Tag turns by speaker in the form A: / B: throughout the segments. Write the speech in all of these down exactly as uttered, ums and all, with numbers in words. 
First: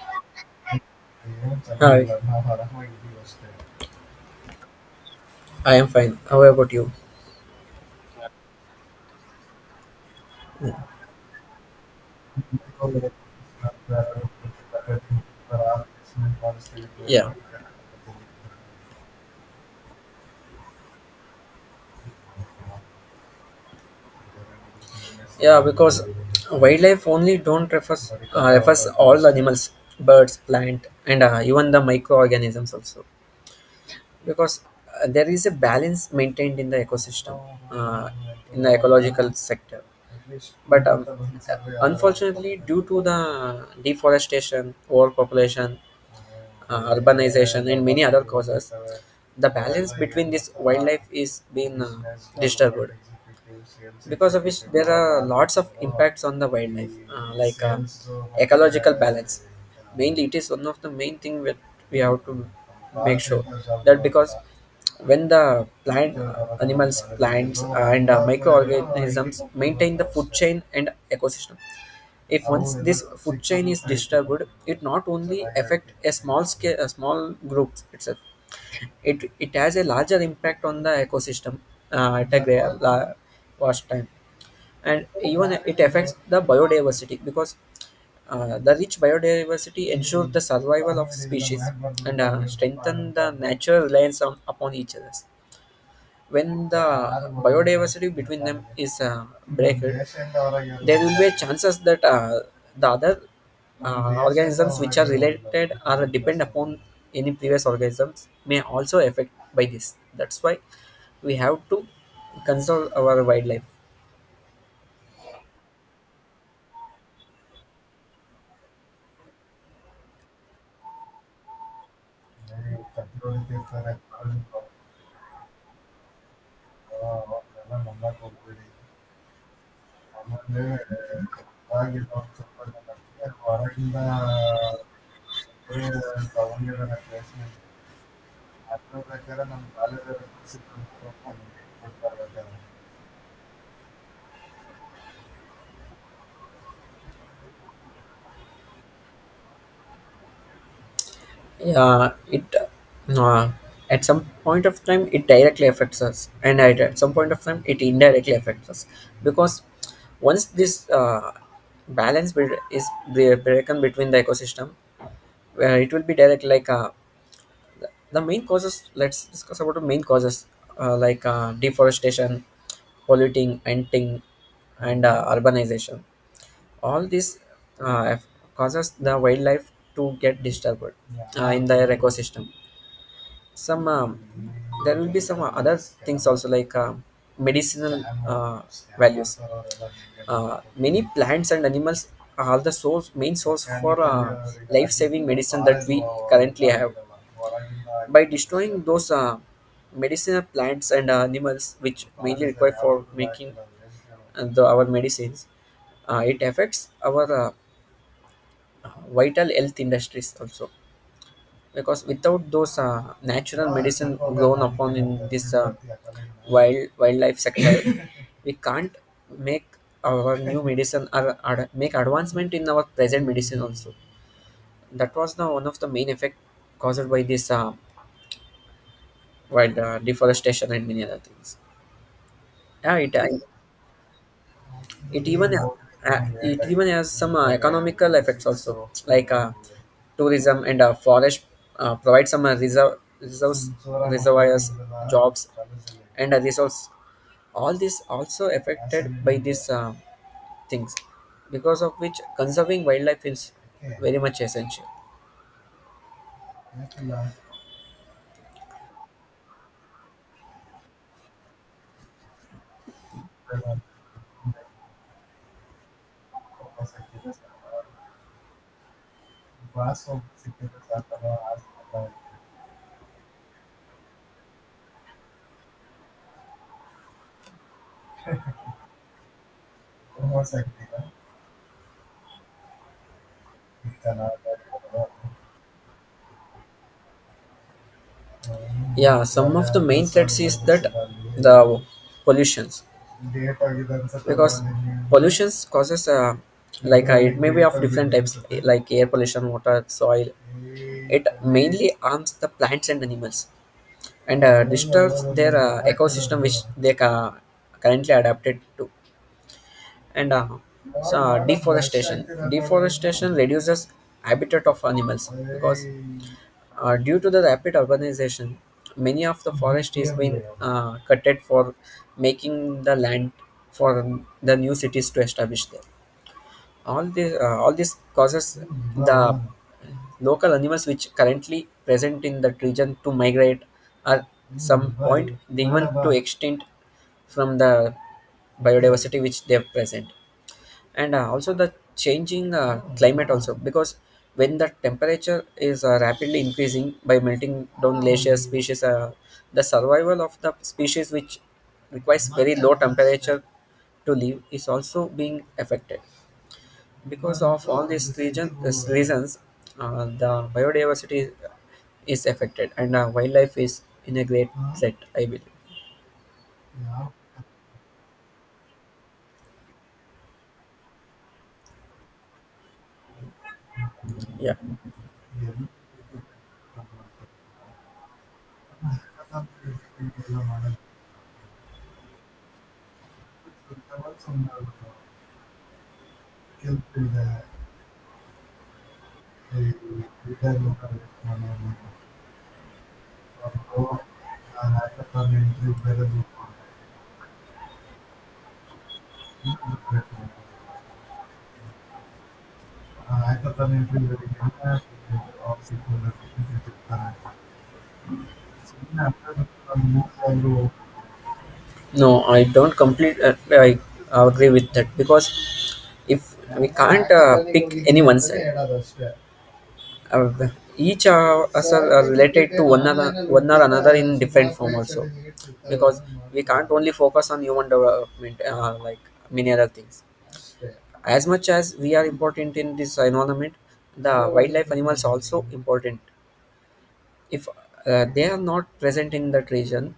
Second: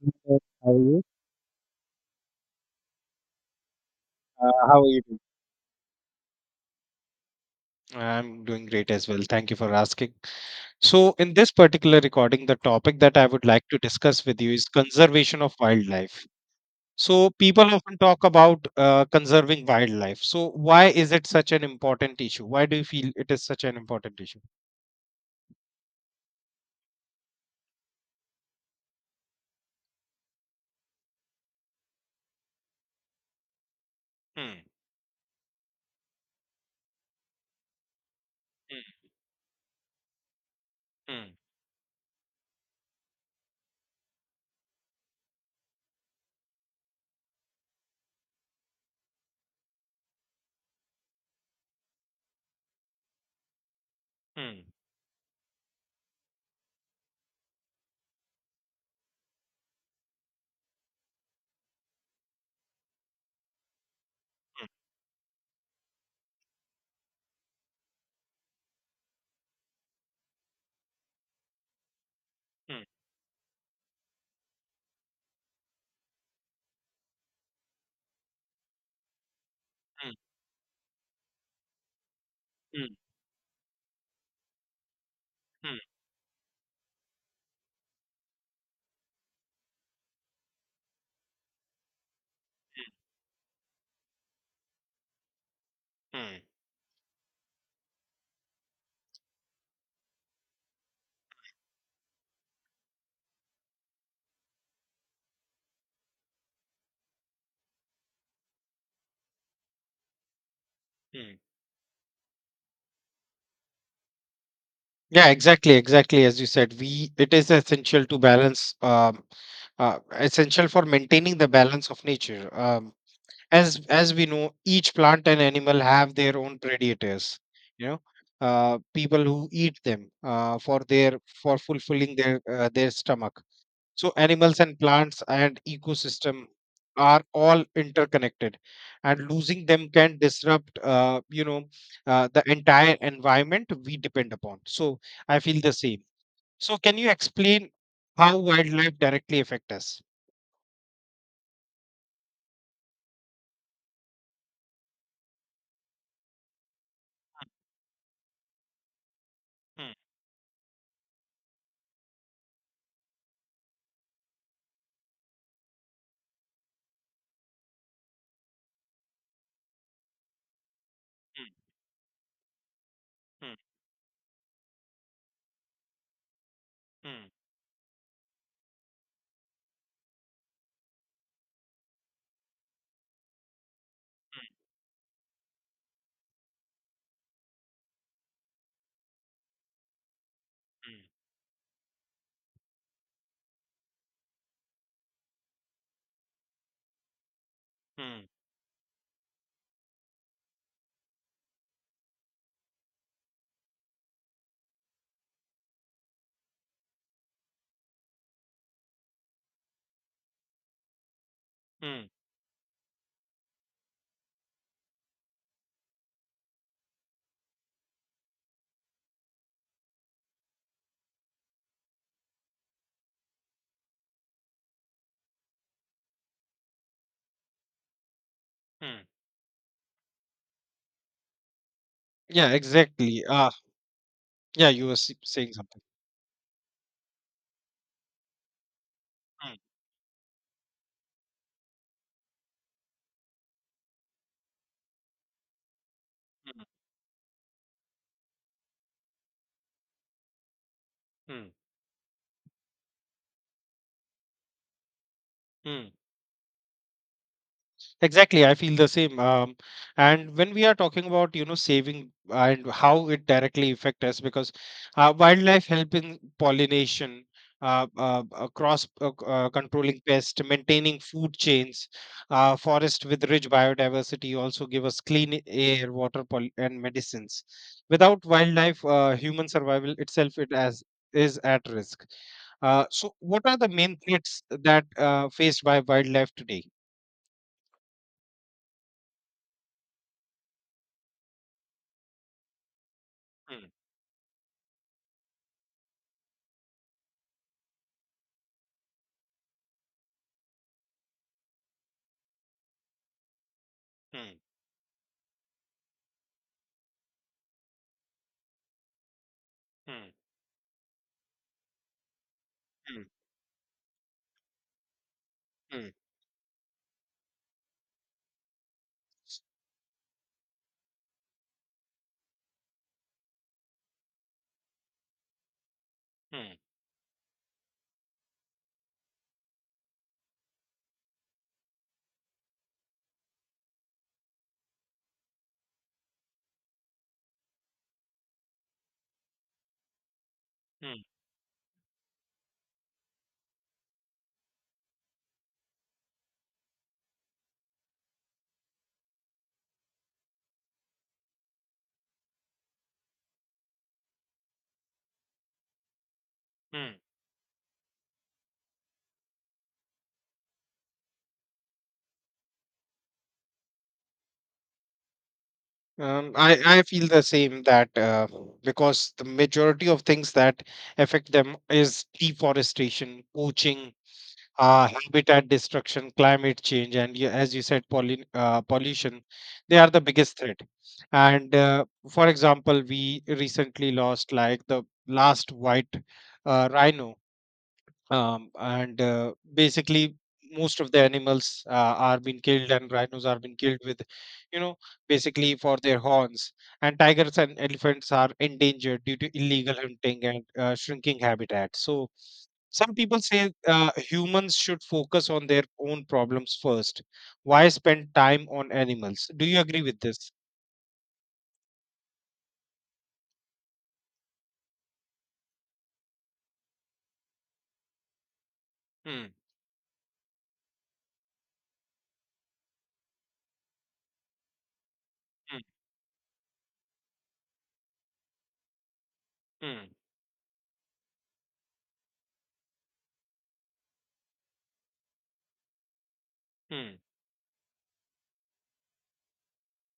A: Yes. How are you?
B: Hi,
A: Uh, how are you doing?
B: I am fine. How about you?
A: I'm doing great as well. Thank you for asking.
B: Mm.
A: So, in this particular recording, the topic that I would like to discuss with you is conservation of wildlife. So,
B: Yeah,
A: people often talk about uh, conserving wildlife. So, why is it such an important issue? Why do you feel it is such an important issue?
B: yeah. Because wildlife only don't refers uh, refers all the animals, birds, plant, and uh, even the microorganisms also. Because
A: Hmm.
B: uh, there is a balance maintained in the ecosystem, uh, in the
A: Hmm.
B: ecological sector. But um, unfortunately, due to the deforestation, overpopulation, uh, urbanization, and many other causes, the balance between this wildlife is being uh, disturbed. Because of which
A: Hmm.
B: there are lots of impacts on the wildlife, uh, like uh, ecological balance. Mainly, it is one of the main thing that we have to make sure that because
A: Hmm.
B: when the plant, uh, animals, plants, uh, and uh, microorganisms maintain the food chain and ecosystem, if once
A: Hmm.
B: this food chain is disturbed, it not only affect a small scale, a small group itself. It it has a
A: Hmm.
B: larger impact on the ecosystem uh, at a gra-
A: Hmm. Hmm.
B: la- vast time, and even it
A: Hmm.
B: affects the biodiversity because uh, the rich biodiversity ensures the survival of species and uh, strengthen the natural reliance on, upon each other.
A: Hmm. Hmm.
B: When the biodiversity between them is uh, breaked, there will be chances that uh, the other uh, organisms which are related or depend upon any previous organisms may also affect by this. That's why
A: Hmm.
B: we have to conserve our wildlife.
A: Yeah, exactly, exactly. As you said, we it is essential to balance, um, uh, essential for maintaining the balance of nature. Um, as as we know, each plant and animal have their own predators. You know, uh, people who eat them uh, for their for fulfilling their uh, their stomach. So animals and plants and ecosystem are all interconnected, and losing them can disrupt, uh, you know, uh, the entire environment we depend upon. So I feel the same. So can you explain how wildlife directly affect us?
B: Yeah, it uh, at some point of time it directly affects us, and at, at some point of time it indirectly affects us because
A: Hmm.
B: once this uh, balance be- is bre- broken between the ecosystem, uh, it will be direct like uh, the main causes. Let's discuss about the main causes uh, like
A: Hmm.
B: uh, deforestation,
A: Hmm.
B: polluting, hunting, and uh, urbanization. All
A: Hmm.
B: this uh, aff- causes the wildlife to get disturbed uh, in their ecosystem. Some um, There will be some uh, other things also like uh, medicinal uh, values. Uh, many
A: Hmm.
B: plants and animals are the source main source for uh, life-saving medicine that we currently have.
A: Hmm.
B: By
A: Hmm.
B: destroying those uh, medicinal plants and uh, animals which mainly required for making uh, the, our medicines, uh, it affects our uh, vital health industries also, because
A: Hmm.
B: without those uh, natural medicine blown upon in this uh, wild wildlife sector, we can't make our new medicine, or, or make advancement in our present medicine also. That was the one of the main effect caused by this uh,
A: Hmm.
B: wild uh, deforestation and many other things.
A: Yeah,
B: Yeah, it,
A: exactly.
B: uh,
A: Uh, yeah, you were s-
B: it
A: saying
B: even
A: something.
B: uh, it even has some uh, economical effects also like uh,
A: Hmm.
B: tourism, and uh, forest uh, provide some uh, reserve reserves reservoirs, jobs, and uh,
A: Hmm.
B: resource. All this also affected by these uh, things,
A: Hmm.
B: because of which conserving wildlife is very much essential.
A: Hmm. Exactly, I feel the same. Um, and when we are talking about, you know, saving and how it directly affect us, because uh, wildlife help in pollination, uh, uh, uh, cross uh, c- uh, controlling pests, maintaining food chains, uh, forest with rich biodiversity also give us clean air, water, pol- and medicines. Without wildlife, uh, human survival itself it as is at risk. Uh, so, what are the main threats that uh, faced by wildlife today?
B: Yeah, some of the main threats is that the pollutions,
A: Hmm.
B: because pollutions causes uh, like uh, it may be of different types like air pollution, water, soil. It mainly harms the plants and animals
A: Hmm.
B: and uh, disturbs their uh, ecosystem which they ca- currently adapted to.
A: Hmm.
B: And uh, so uh, deforestation
A: Hmm.
B: deforestation reduces habitat of animals, because
A: Hmm.
B: uh, due to the rapid urbanization, many of the forest is being uh, cutted for making the land for the new cities to establish there.
A: Hmm.
B: All this, uh, all this causes the local animals which currently present in that region to migrate. At some point they even to extinct from the biodiversity which they have present.
A: Hmm.
B: And uh, also the changing uh, climate also, because when the temperature is uh, rapidly increasing by melting down glaciers, species uh, the survival of the species which requires very low temperature to live is also being affected.
A: Hmm.
B: Because of all these region, these reasons, uh, the biodiversity is affected and uh, wildlife is in a great threat, I believe.
A: Um, I, I feel the same that uh, because the majority of things that affect them is deforestation, poaching,
B: Yeah,
A: uh, habitat destruction, climate change, and yeah, as you said, pollin uh, pollution. They are the biggest threat. And uh, for example, we recently lost like the last white uh, rhino. Um, and uh, basically most of the animals uh, are being killed, and rhinos are being killed with, you know, basically for their horns. And tigers and elephants are endangered due to illegal hunting and uh, shrinking habitat. So some people say uh, humans should focus on their own problems first. Why spend time on animals? Do you agree with this?
B: no I don't complete uh, I agree with that, because if we can't uh, pick any one side,
A: Hmm.
B: uh, each uh, us are are related to one another, one or another in different form also,
A: Hmm.
B: because we can't only focus on human development uh, like many other
A: Hmm.
B: things. As much as we are important in this environment, the wildlife animals also important.
A: Hmm.
B: If uh, they are not present in that region,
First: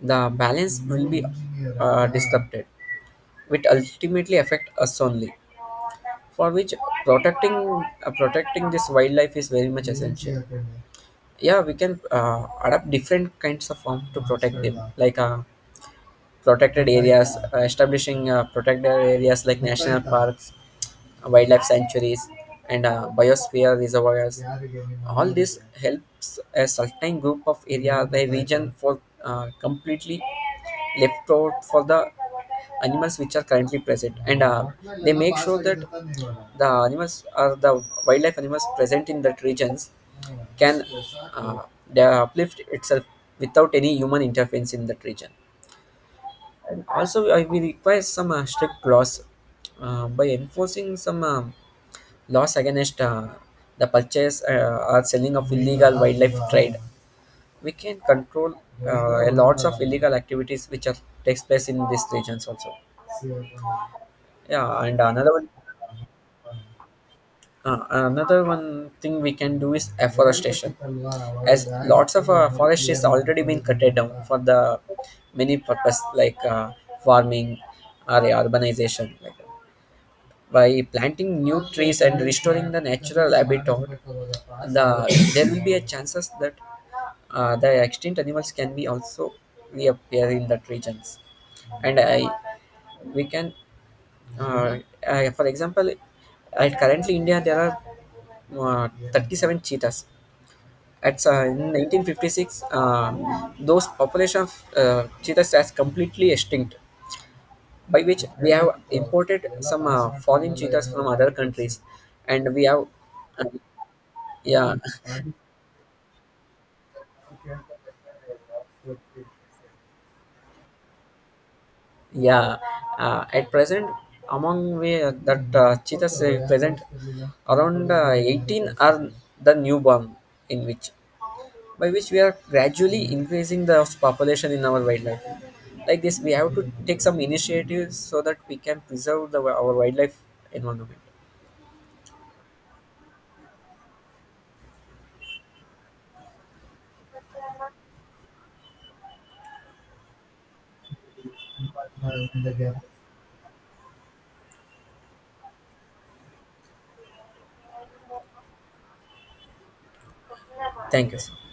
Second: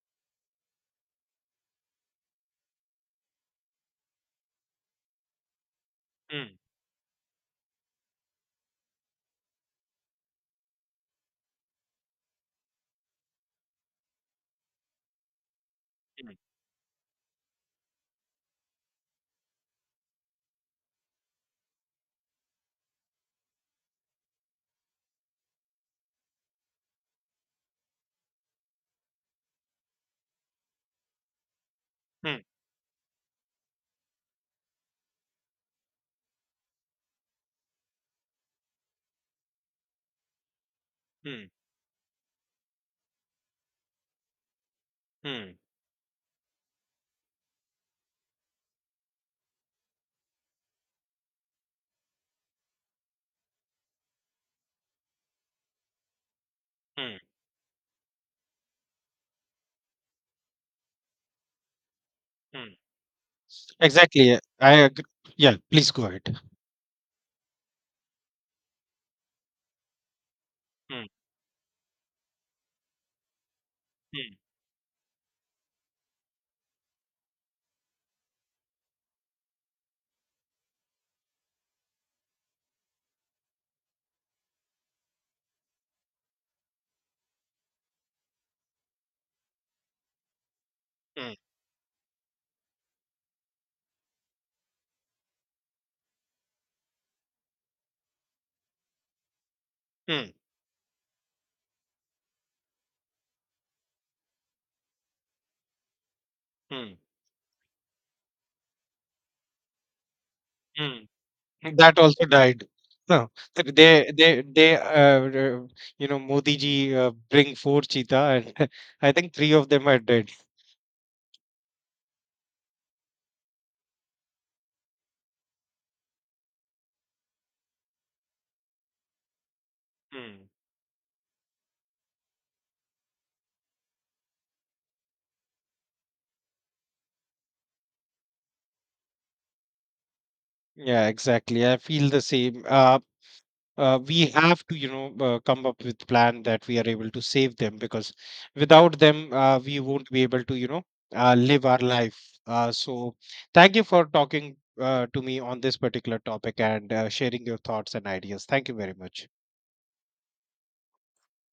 B: the balance will be uh, disrupted, which ultimately affect us only. For
A: Hmm.
B: which, protecting uh, protecting this wildlife is very much essential. Yeah, we can uh, adopt different kinds of form to protect them, like uh,
A: Hmm.
B: protected areas. Uh, establishing uh, protected areas like national parks, wildlife sanctuaries, and uh, biosphere reservoirs. All this helps a certain group of area, the region, for uh, completely left out for the
A: Hmm.
B: animals which are currently present, and uh, they make sure that the animals are the wildlife animals present in that regions can
A: Hmm.
B: uh, they uplift itself without any human interference in that region.
A: Hmm.
B: And also, I we require some uh, strict laws uh, by enforcing some. um laws against uh, the purchase uh, or selling of illegal wildlife trade.
A: Hmm.
B: We can control uh, lots of illegal activities which are takes place in these regions
A: Hmm.
B: also.
A: Exactly. Yeah, I
B: Yeah, and
A: agree.
B: another one,
A: Yeah, please go ahead.
B: uh, another one thing we can do is afforestation,
A: Hmm.
B: as lots of uh, forest is already been cutted down
A: Hmm.
B: for the many purpose like uh, farming or urbanization like that. By planting new trees and restoring the natural habitat, the there will be a chances that uh, the extinct animals can be also reappear in that regions.
A: Hmm.
B: And i we can, uh, uh, for example, at currently India there are uh, thirty-seven cheetahs.
A: Hmm.
B: At uh, in nineteen fifty-six, um, those population of uh, cheetahs has completely extinct,
A: Hmm.
B: by which we have imported some uh, foreign cheetahs
A: Hmm.
B: from other countries,
A: That also
B: and we
A: died.
B: have
A: No,
B: uh,
A: th- they they
B: yeah.
A: they uh, uh, you know, Modi ji uh, bring four cheetah and I think three of them are dead.
B: Yeah, uh, at present, among we uh, that uh, cheetahs uh, present, around uh, eighteen are the newborn,
A: Hmm.
B: in which by which we are gradually increasing the population in our wildlife. Like this, we have to take some initiatives so that we can preserve the, our wildlife environment.
A: Yeah, exactly. I feel the same. Uh, uh, we have to, you know, uh, come up with plan that we are able to save them, because without them uh, we won't be able to, you know uh, live our life. Uh, so thank you for talking uh, to me on this particular topic, and uh, sharing your thoughts and ideas. Thank you very much.
B: Thank you, sir.